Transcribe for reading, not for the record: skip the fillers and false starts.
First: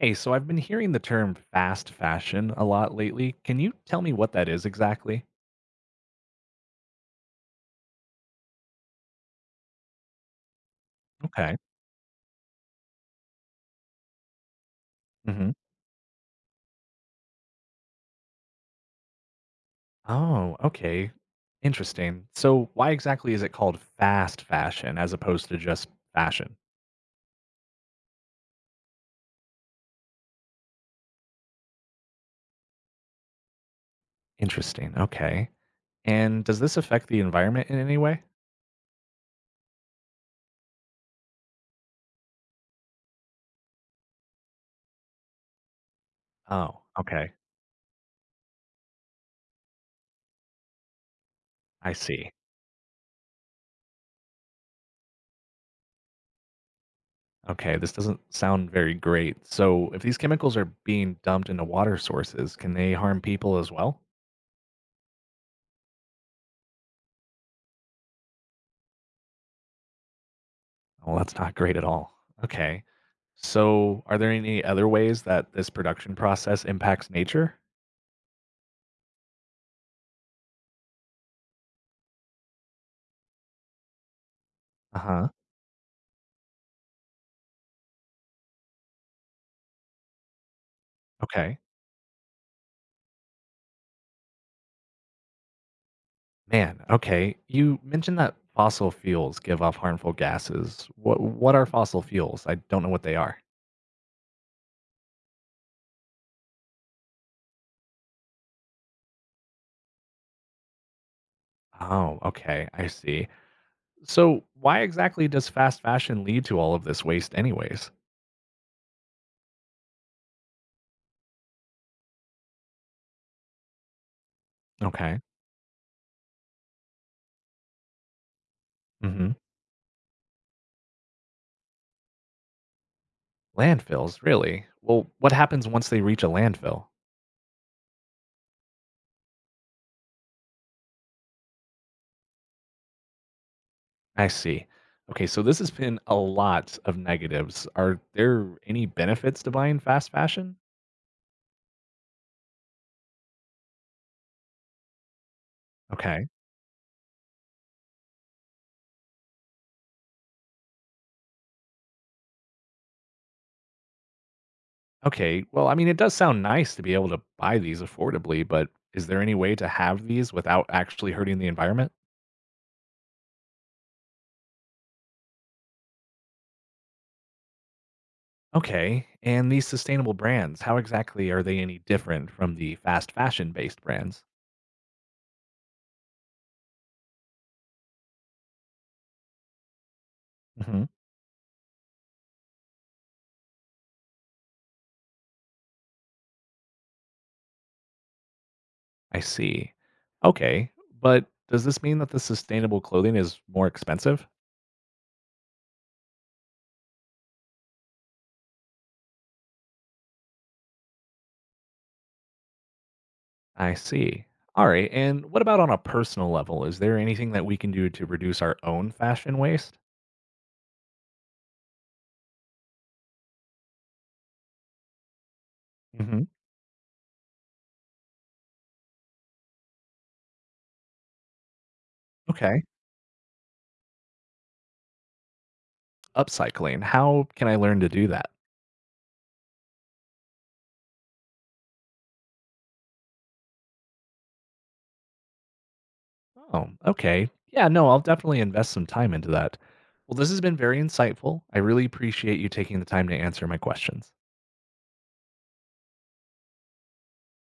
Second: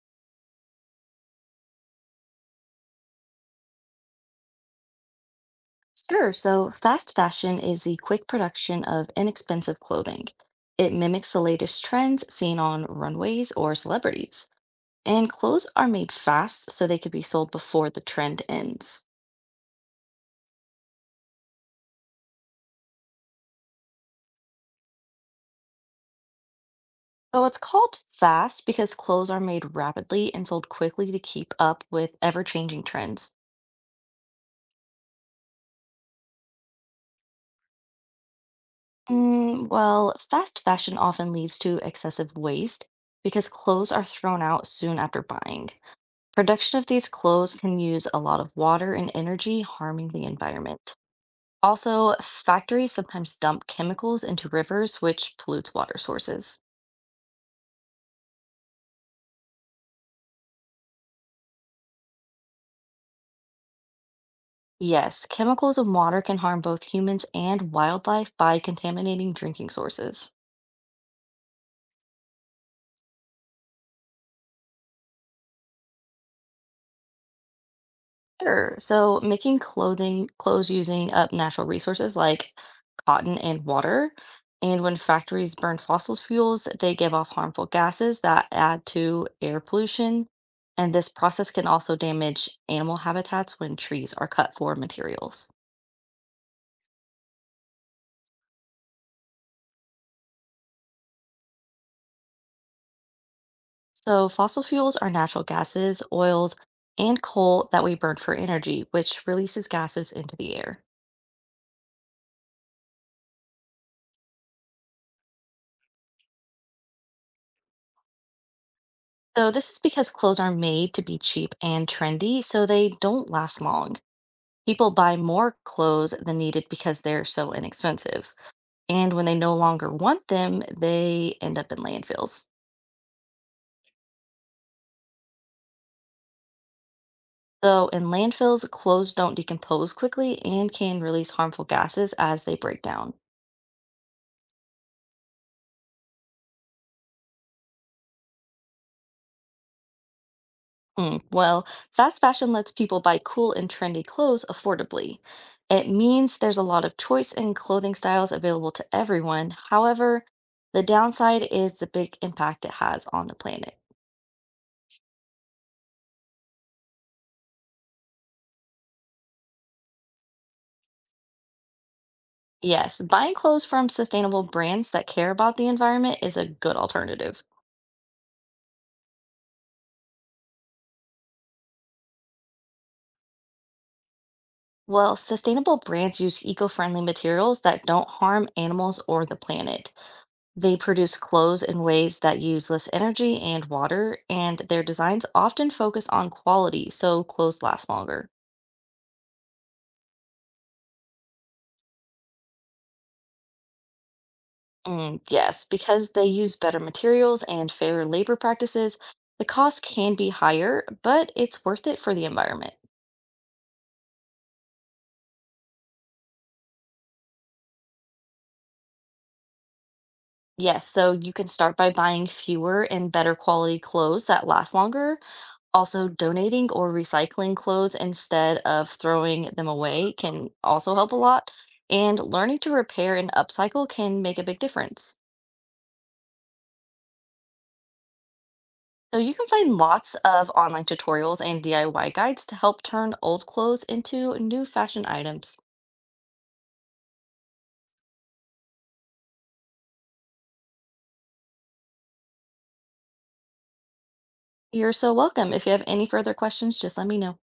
Hey, so I've been hearing the term fast fashion a lot lately. Can you tell me what that is exactly? Sure. So, fast fashion is the quick production of inexpensive clothing. It mimics the Okay. latest trends seen on runways or celebrities. And Hmm. clothes are made fast so they could be sold before the trend ends. Oh, okay. Interesting. So, why exactly is it called fast fashion as opposed to just fashion? So, it's called fast because clothes are made rapidly and sold quickly to keep up with ever changing trends. Interesting. Okay. And does this affect the environment in any way? Well, fast fashion often leads to excessive waste because clothes are thrown out soon after buying. Production Oh, of these okay. clothes can use a lot of water and energy, harming the environment. I Also, see. factories sometimes dump chemicals into rivers, which pollutes water sources. Okay, this doesn't sound very great. So, if these chemicals are being dumped into water sources, can they harm people as well? Yes, chemicals in water can harm both humans and wildlife by contaminating drinking sources. Well, that's not great at all. Okay. So, are there any other ways that this production process impacts nature? Sure. So making clothing clothes using up natural resources like cotton and water. And when Uh huh. factories burn fossil fuels, they give off harmful gases that add to air pollution. And this process Okay. can also damage animal habitats when trees are cut for materials. Man, okay. You mentioned that fossil fuels give off harmful gases. What are fossil fuels? I don't know what they are. So fossil fuels are natural gases, oils, and coal that we burn for energy, which releases gases into the air. Oh, okay. I see. So, why exactly does fast fashion lead to all of this waste anyways? So this is because clothes are made to be cheap and trendy, so they don't last long. People buy Okay. more clothes than needed because they're so inexpensive. And when Mhm. they no longer want them, they end up in landfills. Landfills, really? Well, what happens once they reach a landfill? So, in landfills, clothes don't decompose quickly and can release harmful gases as they break down. I see. Okay, so this has been a lot of negatives. Are there any benefits to buying fast fashion? Hmm. Well, fast fashion lets people buy cool and trendy clothes affordably. It Okay. means there's a lot of choice in clothing styles available to everyone. However, the downside is the big impact it has on the planet. Okay. Well, I mean, it does sound nice to be able to buy these affordably, but is there any way to have these without actually hurting the environment? Yes, buying clothes from sustainable brands that care about the environment is a good alternative. Okay. And these sustainable brands, how exactly are they any different from the fast fashion based brands? Well, sustainable brands use eco-friendly materials that don't harm animals or the planet. They Hmm. produce clothes in ways that use less energy and water, and their designs often focus on quality, so clothes last longer. I see. Okay. But does this mean that the sustainable clothing is more expensive? Yes, because they use better materials and fairer labor practices, the cost can be higher, but it's worth it for the environment. I see. All right. And what about on a personal level? Is there anything that we can do to reduce our own fashion waste? Yes, so you can start by buying fewer and better quality clothes that last longer. Also, Hmm. donating or recycling clothes instead of throwing them away can also help a lot. And learning Okay. to repair and upcycle can make a big difference. Upcycling. How can I learn to do that? So, you can find lots of online tutorials and DIY guides to help turn old clothes into new fashion items. Oh, okay. Yeah, no, I'll definitely invest some time into that. Well, this has been very insightful. I really appreciate you taking the time to answer my questions. You're so welcome. If you have any further questions, just let me know.